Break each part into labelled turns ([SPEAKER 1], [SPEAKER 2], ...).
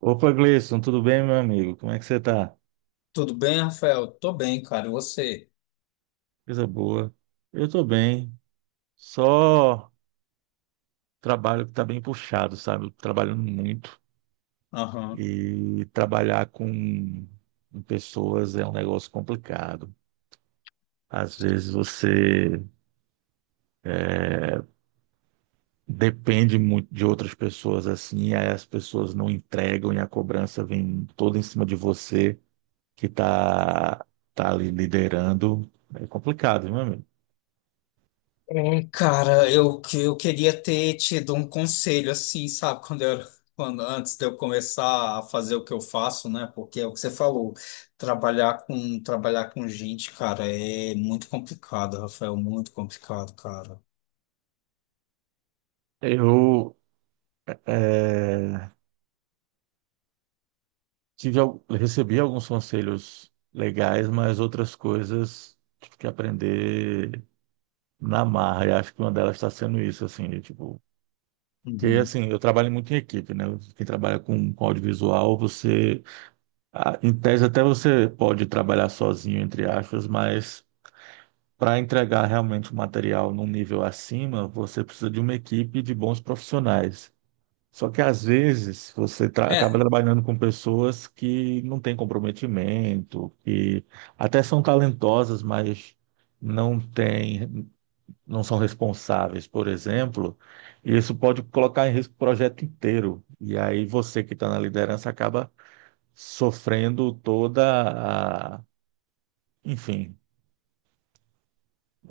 [SPEAKER 1] Opa, Gleison, tudo bem, meu amigo? Como é que você tá?
[SPEAKER 2] Tudo bem, Rafael? Tô bem, cara. E você?
[SPEAKER 1] Coisa boa. Eu tô bem. Só trabalho que tá bem puxado, sabe? Eu tô trabalhando muito.
[SPEAKER 2] Aham.
[SPEAKER 1] E trabalhar com pessoas é um negócio complicado. Às vezes você depende muito de outras pessoas assim, aí as pessoas não entregam e a cobrança vem toda em cima de você que tá, tá ali liderando. É complicado, viu, meu amigo.
[SPEAKER 2] Cara, eu queria ter te dado um conselho, assim, sabe? Antes de eu começar a fazer o que eu faço, né? Porque é o que você falou, trabalhar com gente, cara, é muito complicado, Rafael, muito complicado, cara.
[SPEAKER 1] Eu é, tive, recebi alguns conselhos legais, mas outras coisas tive que aprender na marra. E acho que uma delas está sendo isso, assim, de, tipo. Que
[SPEAKER 2] Uhum.
[SPEAKER 1] assim, eu trabalho muito em equipe, né? Quem trabalha com audiovisual, você, ah, em tese, até você pode trabalhar sozinho, entre aspas, mas para entregar realmente o material num nível acima, você precisa de uma equipe de bons profissionais. Só que às vezes você acaba
[SPEAKER 2] É,
[SPEAKER 1] trabalhando com pessoas que não têm comprometimento, que até são talentosas, mas não têm, não são responsáveis, por exemplo, e isso pode colocar em risco o projeto inteiro. E aí você que está na liderança acaba sofrendo toda a... Enfim,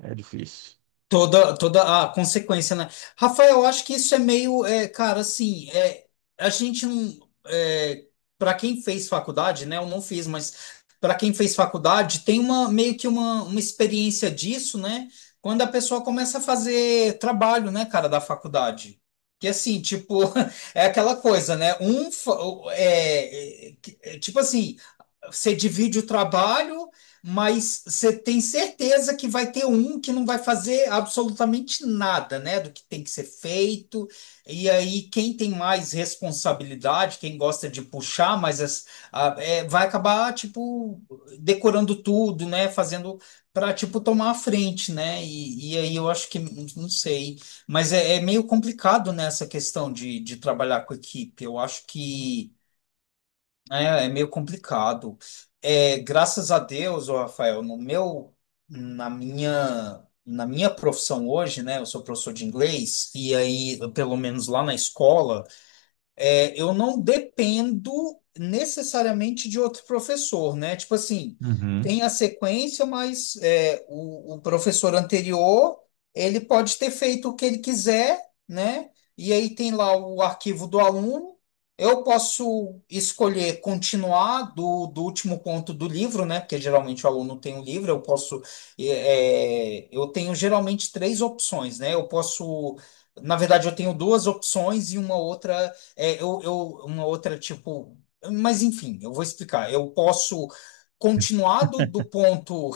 [SPEAKER 1] é difícil.
[SPEAKER 2] toda a consequência, né? Rafael, eu acho que isso é meio, cara, assim, a gente não, é, para quem fez faculdade, né? Eu não fiz, mas para quem fez faculdade, tem uma meio que uma experiência disso, né? Quando a pessoa começa a fazer trabalho, né, cara, da faculdade. Que assim, tipo, é aquela coisa, né? Tipo assim. Você divide o trabalho, mas você tem certeza que vai ter um que não vai fazer absolutamente nada, né, do que tem que ser feito. E aí, quem tem mais responsabilidade, quem gosta de puxar, vai acabar, tipo, decorando tudo, né, fazendo para, tipo, tomar a frente, né? E aí eu acho que, não sei, mas é meio complicado nessa questão de trabalhar com equipe. Eu acho que. É, é meio complicado. É, graças a Deus, ô Rafael, no meu, na minha profissão hoje, né? Eu sou professor de inglês e aí, pelo menos lá na escola eu não dependo necessariamente de outro professor, né? Tipo assim,
[SPEAKER 1] Uhum,
[SPEAKER 2] tem a sequência, mas é, o professor anterior, ele pode ter feito o que ele quiser, né? E aí tem lá o arquivo do aluno. Eu posso escolher continuar do último ponto do livro, né? Porque geralmente o aluno tem um livro, eu posso. Eu tenho geralmente três opções, né? Eu posso. Na verdade, eu tenho duas opções e uma outra é, eu, eu, uma outra, tipo. Mas enfim, eu vou explicar. Eu posso continuar do ponto.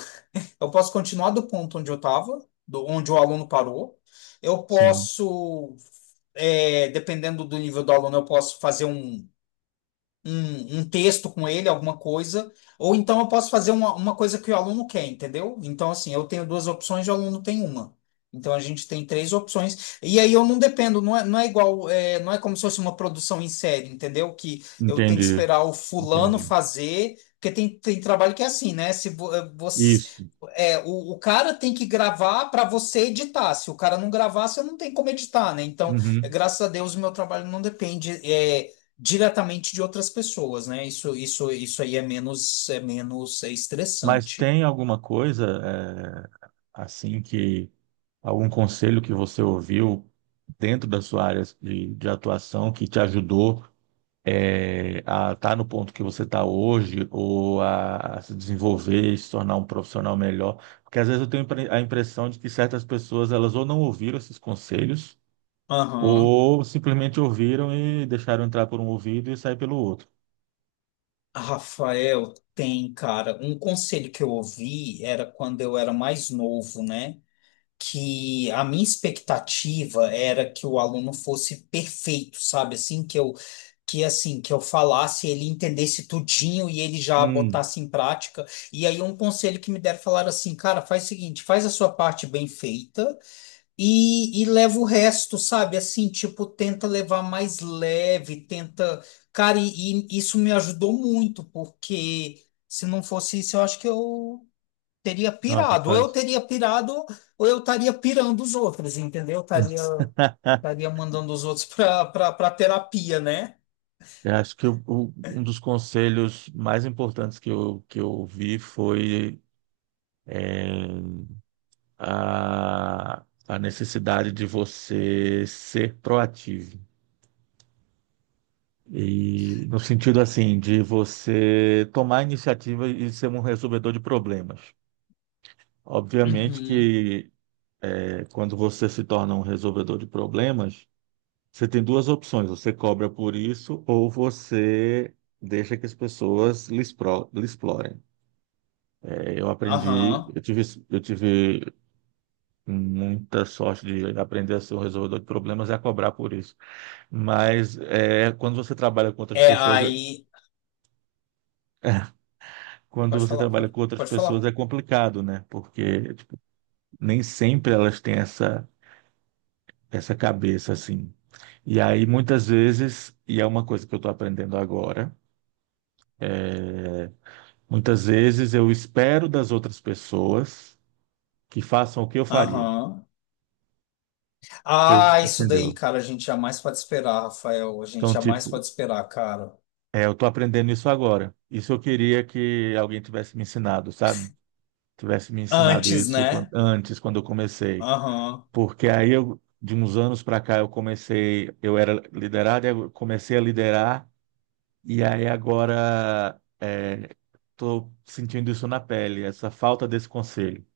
[SPEAKER 2] Eu posso continuar do ponto onde eu estava, onde o aluno parou. Eu
[SPEAKER 1] sim,
[SPEAKER 2] posso, é, dependendo do nível do aluno, eu posso fazer um texto com ele, alguma coisa, ou então eu posso fazer uma coisa que o aluno quer, entendeu? Então, assim, eu tenho duas opções e o aluno tem uma. Então, a gente tem três opções. E aí eu não dependo, não é igual, não é como se fosse uma produção em série, entendeu? Que eu tenho que
[SPEAKER 1] entendi,
[SPEAKER 2] esperar o fulano
[SPEAKER 1] entendi.
[SPEAKER 2] fazer, porque tem trabalho que é assim, né? Se vo- eh, você.
[SPEAKER 1] Isso.
[SPEAKER 2] É, o cara tem que gravar para você editar. Se o cara não gravar, você não tem como editar, né? Então,
[SPEAKER 1] Uhum.
[SPEAKER 2] graças a Deus, o meu trabalho não depende. Diretamente de outras pessoas, né? Isso aí é menos, é
[SPEAKER 1] Mas
[SPEAKER 2] estressante.
[SPEAKER 1] tem alguma coisa, assim, que algum conselho que você ouviu dentro da sua área de atuação que te ajudou, a estar no ponto que você está hoje ou a se desenvolver e se tornar um profissional melhor? Porque às vezes eu tenho a impressão de que certas pessoas elas ou não ouviram esses conselhos
[SPEAKER 2] Aham.
[SPEAKER 1] ou simplesmente ouviram e deixaram entrar por um ouvido e sair pelo outro.
[SPEAKER 2] Rafael, tem, cara, um conselho que eu ouvi era quando eu era mais novo, né? Que a minha expectativa era que o aluno fosse perfeito, sabe? Assim, que eu falasse, ele entendesse tudinho e ele já
[SPEAKER 1] Hum,
[SPEAKER 2] botasse em prática. E aí um conselho que me deram falar assim, cara, faz o seguinte, faz a sua parte bem feita e leva o resto, sabe? Assim, tipo, tenta levar mais leve, tenta. Cara, e isso me ajudou muito, porque se não fosse isso, eu acho que eu teria
[SPEAKER 1] nossa,
[SPEAKER 2] pirado. Ou eu
[SPEAKER 1] faz.
[SPEAKER 2] teria pirado, ou eu estaria pirando os outros, entendeu? Eu Estaria, estaria mandando os outros pra terapia, né?
[SPEAKER 1] Eu acho que um dos conselhos mais importantes que eu ouvi foi eh, a necessidade de você ser proativo. E no sentido assim, de você tomar iniciativa e ser um resolvedor de problemas. Obviamente
[SPEAKER 2] Uhum.
[SPEAKER 1] que quando você se torna um resolvedor de problemas, você tem duas opções: você cobra por isso ou você deixa que as pessoas lhe explorem. Eu aprendi,
[SPEAKER 2] Aham.
[SPEAKER 1] eu tive, eu tive muita sorte de aprender a ser um resolvedor de problemas e a cobrar por isso. Mas é, quando você trabalha com outras
[SPEAKER 2] É,
[SPEAKER 1] pessoas,
[SPEAKER 2] aí.
[SPEAKER 1] quando
[SPEAKER 2] Pode
[SPEAKER 1] você
[SPEAKER 2] falar,
[SPEAKER 1] trabalha com outras
[SPEAKER 2] pode
[SPEAKER 1] pessoas
[SPEAKER 2] falar.
[SPEAKER 1] é complicado, né? Porque tipo, nem sempre elas têm essa cabeça assim. E aí muitas vezes, e é uma coisa que eu estou aprendendo agora, é, muitas vezes eu espero das outras pessoas que façam o que eu faria.
[SPEAKER 2] Aham.
[SPEAKER 1] Vocês
[SPEAKER 2] Ah, isso daí,
[SPEAKER 1] entenderam?
[SPEAKER 2] cara, a gente jamais pode esperar, Rafael. A gente
[SPEAKER 1] Então,
[SPEAKER 2] jamais
[SPEAKER 1] tipo,
[SPEAKER 2] pode esperar, cara.
[SPEAKER 1] é, eu tô aprendendo isso agora. Isso eu queria que alguém tivesse me ensinado, sabe? Tivesse me ensinado
[SPEAKER 2] Antes, né?
[SPEAKER 1] antes, quando eu comecei.
[SPEAKER 2] Aham.
[SPEAKER 1] Porque aí eu, de uns anos para cá, eu comecei, eu era liderado, eu comecei a liderar, e aí agora tô sentindo isso na pele, essa falta desse conselho.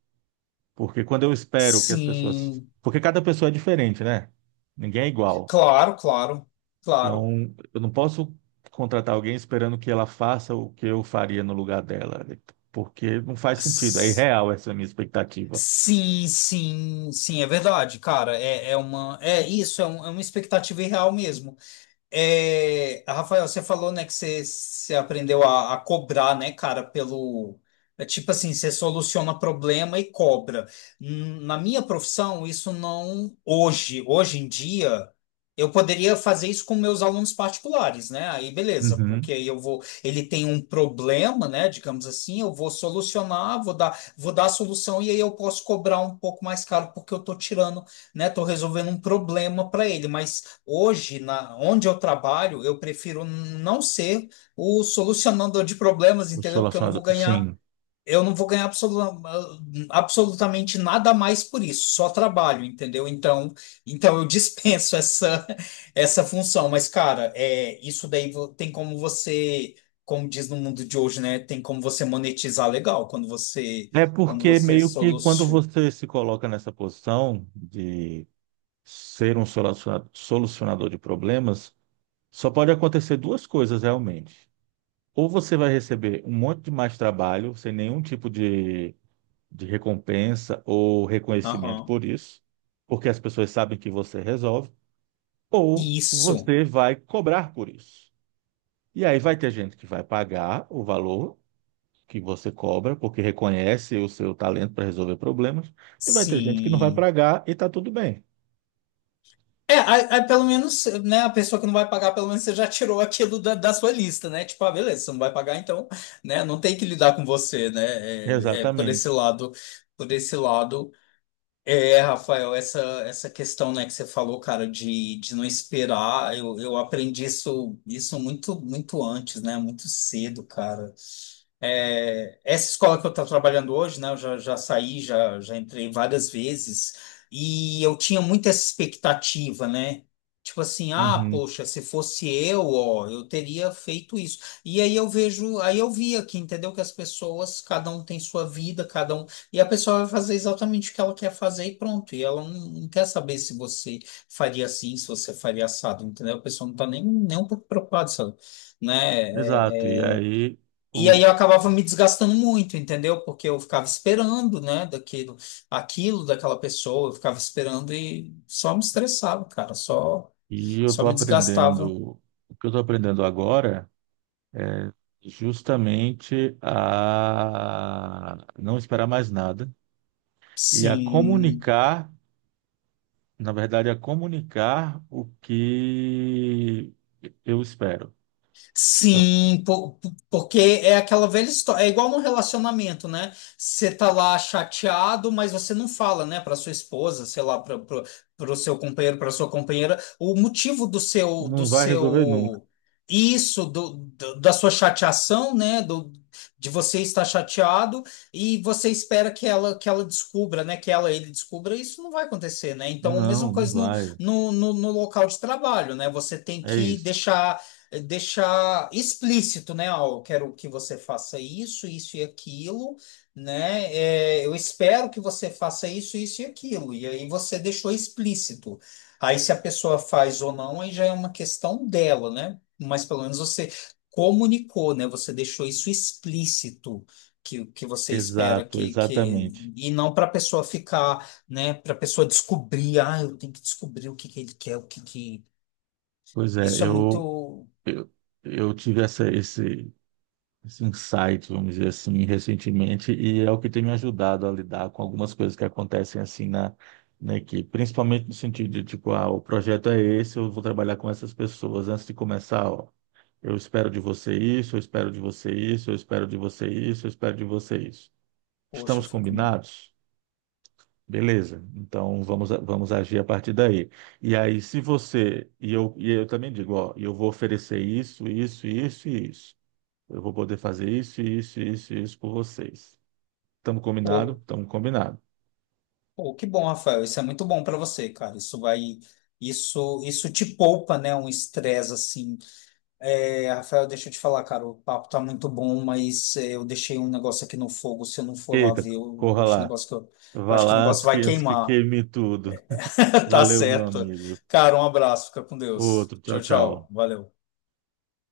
[SPEAKER 1] Porque quando eu espero que as pessoas.
[SPEAKER 2] Sim.
[SPEAKER 1] Porque cada pessoa é diferente, né? Ninguém é igual.
[SPEAKER 2] Claro, claro, claro.
[SPEAKER 1] Então, eu não posso contratar alguém esperando que ela faça o que eu faria no lugar dela, porque não faz sentido. É
[SPEAKER 2] S-
[SPEAKER 1] irreal essa minha expectativa.
[SPEAKER 2] Sim, sim, sim, é verdade, cara. É, é uma. É isso, é uma expectativa irreal mesmo. É, Rafael, você falou, né, que você aprendeu a cobrar, né, cara, pelo. É tipo assim, você soluciona problema e cobra. Hum. Na minha profissão, isso não. Hoje em dia, eu poderia fazer isso com meus alunos particulares, né? Aí beleza,
[SPEAKER 1] Uhum.
[SPEAKER 2] porque aí eu vou. Ele tem um problema, né, digamos assim, eu vou solucionar, vou dar a solução e aí eu posso cobrar um pouco mais caro porque eu tô tirando, né, tô resolvendo um problema para ele, mas. Hoje, na, onde eu trabalho, eu prefiro não ser o solucionador de problemas,
[SPEAKER 1] O
[SPEAKER 2] entendeu? Porque eu não vou
[SPEAKER 1] solucionador, sim.
[SPEAKER 2] ganhar, eu não vou ganhar ah, absolutamente nada mais por isso, só trabalho, entendeu? Então eu dispenso essa, essa função. Mas, cara, é, isso daí tem como você, como diz no mundo de hoje, né? Tem como você monetizar legal
[SPEAKER 1] É
[SPEAKER 2] quando
[SPEAKER 1] porque
[SPEAKER 2] você
[SPEAKER 1] meio que quando
[SPEAKER 2] soluciona.
[SPEAKER 1] você se coloca nessa posição de ser um solucionador de problemas, só pode acontecer duas coisas realmente. Ou você vai receber um monte de mais trabalho, sem nenhum tipo de recompensa ou reconhecimento
[SPEAKER 2] Aham.
[SPEAKER 1] por isso, porque as pessoas sabem que você resolve, ou
[SPEAKER 2] Isso,
[SPEAKER 1] você vai cobrar por isso. E aí vai ter gente que vai pagar o valor que você cobra, porque reconhece o seu talento para resolver problemas, e vai ter gente que não vai
[SPEAKER 2] sim.
[SPEAKER 1] pagar e está tudo bem.
[SPEAKER 2] É, aí, aí pelo menos, né, a pessoa que não vai pagar, pelo menos você já tirou aquilo da sua lista, né? Tipo, ah, beleza, você não vai pagar, então, né, não tem que lidar com você, né? É, é,
[SPEAKER 1] Exatamente.
[SPEAKER 2] por esse lado, é, Rafael, essa questão, né, que você falou, cara, de não esperar, eu aprendi isso muito, muito antes, né? Muito cedo, cara. É, essa escola que eu estou trabalhando hoje, né, eu já, já saí, já, já entrei várias vezes, e eu tinha muita essa expectativa, né? Tipo assim, ah,
[SPEAKER 1] Uhum.
[SPEAKER 2] poxa, se fosse eu, ó, eu teria feito isso. E aí eu vejo, aí eu vi aqui, entendeu? Que as pessoas, cada um tem sua vida, cada um. E a pessoa vai fazer exatamente o que ela quer fazer e pronto. E ela não, não quer saber se você faria assim, se você faria assado, entendeu? A pessoa não está nem, nem um pouco preocupada, sabe? Né?
[SPEAKER 1] Exato. E
[SPEAKER 2] É, é,
[SPEAKER 1] aí
[SPEAKER 2] e aí
[SPEAKER 1] o
[SPEAKER 2] eu acabava me desgastando muito, entendeu? Porque eu ficava esperando, né, daquilo, aquilo daquela pessoa, eu ficava esperando e só me estressava, cara,
[SPEAKER 1] e eu
[SPEAKER 2] só
[SPEAKER 1] estou
[SPEAKER 2] me desgastava.
[SPEAKER 1] aprendendo o que eu estou aprendendo agora, é justamente a não esperar mais nada e a
[SPEAKER 2] Sim,
[SPEAKER 1] comunicar, na verdade, a comunicar o que eu espero. Então,
[SPEAKER 2] Porque é aquela velha história, é igual no relacionamento, né? Você tá lá chateado, mas você não fala, né, para sua esposa, sei lá, para o seu companheiro, para sua companheira, o motivo do
[SPEAKER 1] não vai resolver nunca.
[SPEAKER 2] seu da sua chateação, né, do de você estar chateado e você espera que ela descubra, né, que ela ele descubra, isso não vai acontecer, né? Então, a mesma
[SPEAKER 1] Não, não
[SPEAKER 2] coisa
[SPEAKER 1] vai.
[SPEAKER 2] no local de trabalho, né? Você tem
[SPEAKER 1] É
[SPEAKER 2] que
[SPEAKER 1] isso.
[SPEAKER 2] deixar deixar explícito, né? Ó, eu quero que você faça isso, isso e aquilo, né? É, eu espero que você faça isso, isso e aquilo. E aí você deixou explícito. Aí se a pessoa faz ou não, aí já é uma questão dela, né? Mas pelo menos você comunicou, né? Você deixou isso explícito. Que você espera
[SPEAKER 1] Exato,
[SPEAKER 2] que
[SPEAKER 1] exatamente.
[SPEAKER 2] e não para a pessoa ficar, né, para a pessoa descobrir, ah, eu tenho que descobrir o que ele quer, o que
[SPEAKER 1] Pois é,
[SPEAKER 2] isso é muito.
[SPEAKER 1] eu, eu tive esse insight, vamos dizer assim, recentemente, e é o que tem me ajudado a lidar com algumas coisas que acontecem assim na equipe, principalmente no sentido de, tipo, ah, o projeto é esse, eu vou trabalhar com essas pessoas antes de começar, ó. Eu espero de você isso, eu espero de você isso, eu espero de você isso, eu espero de você isso.
[SPEAKER 2] Poxa, eu
[SPEAKER 1] Estamos
[SPEAKER 2] fico.
[SPEAKER 1] combinados? Beleza. Então vamos, vamos agir a partir daí. E aí, se você, e eu também digo, ó, eu vou oferecer isso, isso, isso e isso. Eu vou poder fazer isso, isso, isso, isso por vocês. Estamos combinado?
[SPEAKER 2] Pô,
[SPEAKER 1] Estamos combinado.
[SPEAKER 2] pô, que bom, Rafael. Isso é muito bom para você, cara. Isso vai. Isso te poupa, né? Um estresse assim. É, Rafael, deixa eu te falar, cara. O papo tá muito bom, mas é, eu deixei um negócio aqui no fogo. Se eu não for lá
[SPEAKER 1] Eita,
[SPEAKER 2] ver, eu
[SPEAKER 1] corra
[SPEAKER 2] acho, o
[SPEAKER 1] lá.
[SPEAKER 2] negócio que eu
[SPEAKER 1] Vá
[SPEAKER 2] acho que o
[SPEAKER 1] lá
[SPEAKER 2] negócio vai
[SPEAKER 1] antes que
[SPEAKER 2] queimar.
[SPEAKER 1] queime tudo.
[SPEAKER 2] Tá
[SPEAKER 1] Valeu, meu
[SPEAKER 2] certo.
[SPEAKER 1] amigo.
[SPEAKER 2] Cara, um abraço. Fica com Deus.
[SPEAKER 1] Outro, tchau,
[SPEAKER 2] Tchau, tchau.
[SPEAKER 1] tchau.
[SPEAKER 2] Valeu.